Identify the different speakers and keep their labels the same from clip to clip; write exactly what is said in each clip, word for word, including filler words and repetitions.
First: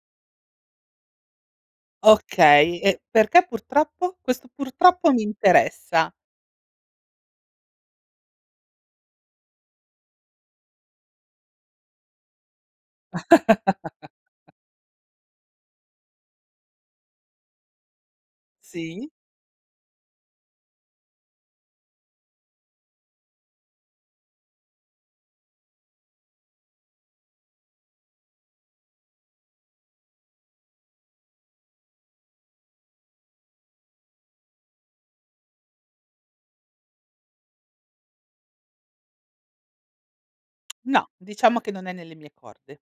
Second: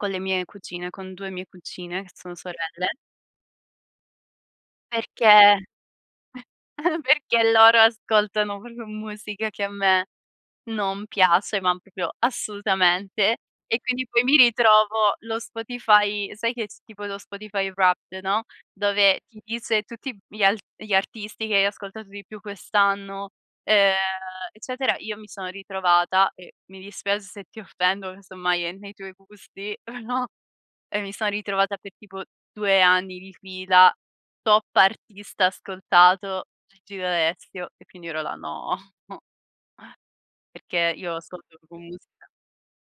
Speaker 1: Con le mie cugine, con due mie cuccine, che sono
Speaker 2: Okay,
Speaker 1: sorelle
Speaker 2: e perché "purtroppo"? Questo "purtroppo" mi
Speaker 1: Perché
Speaker 2: interessa.
Speaker 1: perché loro ascoltano proprio musica che a me non piace, ma proprio assolutamente. E quindi, poi, mi ritrovo lo Spotify sai che, tipo, lo Spotify Wrapped, no,
Speaker 2: Sì?
Speaker 1: dove ti dice tutti gli alt gli artisti che hai ascoltato di più quest'anno, ehm, eccetera. Io mi sono ritrovata, eh, mi dispiace se ti offendo, casomai è nei tuoi gusti, no, e mi sono ritrovata per tipo due anni di fila, top artista ascoltato, Gigi D'Alessio e quindi ora no. Perché
Speaker 2: No,
Speaker 1: io ascolto
Speaker 2: diciamo che
Speaker 1: [unintelligible]
Speaker 2: non è nelle
Speaker 1: musica.
Speaker 2: mie corde.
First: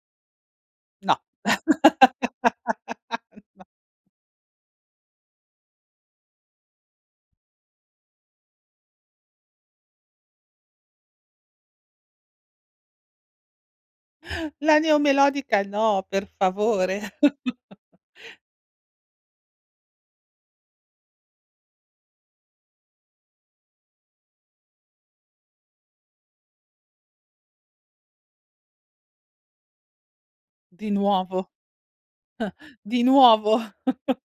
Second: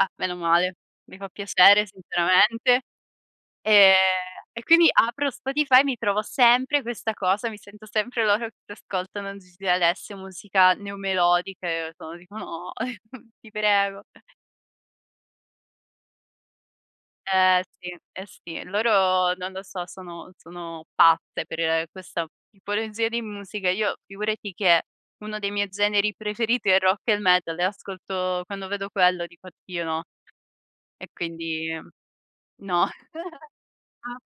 Speaker 1: Ah, meno male,
Speaker 2: No.
Speaker 1: mi fa piacere, sinceramente.
Speaker 2: No.
Speaker 1: Ehm, e quindi apro Spotify e mi trovo sempre questa cosa, mi sento sempre loro che ascoltano Gigi D'Alessio, musica neomelodica e io [unintelligible] dico: "No, ti prego."
Speaker 2: La neomelodica no, per favore.
Speaker 1: Eh, sì. Eh, sì. Loro, non lo so, sono sono pazze per questa tipologia di musica. Io, figurati, che uno dei miei generi preferiti è il rock e il metal e ascolto quando vedo quello dico: "Oddio, no."
Speaker 2: Di
Speaker 1: E
Speaker 2: nuovo.
Speaker 1: quindi No.
Speaker 2: Di nuovo.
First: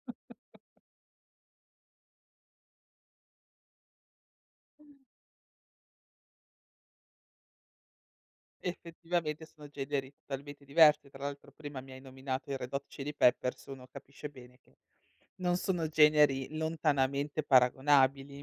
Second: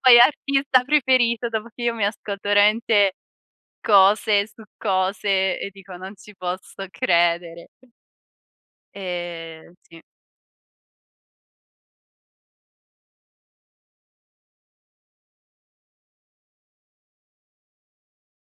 Speaker 1: Poi, artista preferito, dopo che io mi ascolto, rente, cose su cose e dico: "Non ci posso credere."
Speaker 2: Effettivamente sono
Speaker 1: E, sì.
Speaker 2: generi totalmente diversi. Tra l'altro, prima, mi hai nominato i Red Hot Chili Peppers, uno capisce bene che non sono generi lontanamente paragonabili.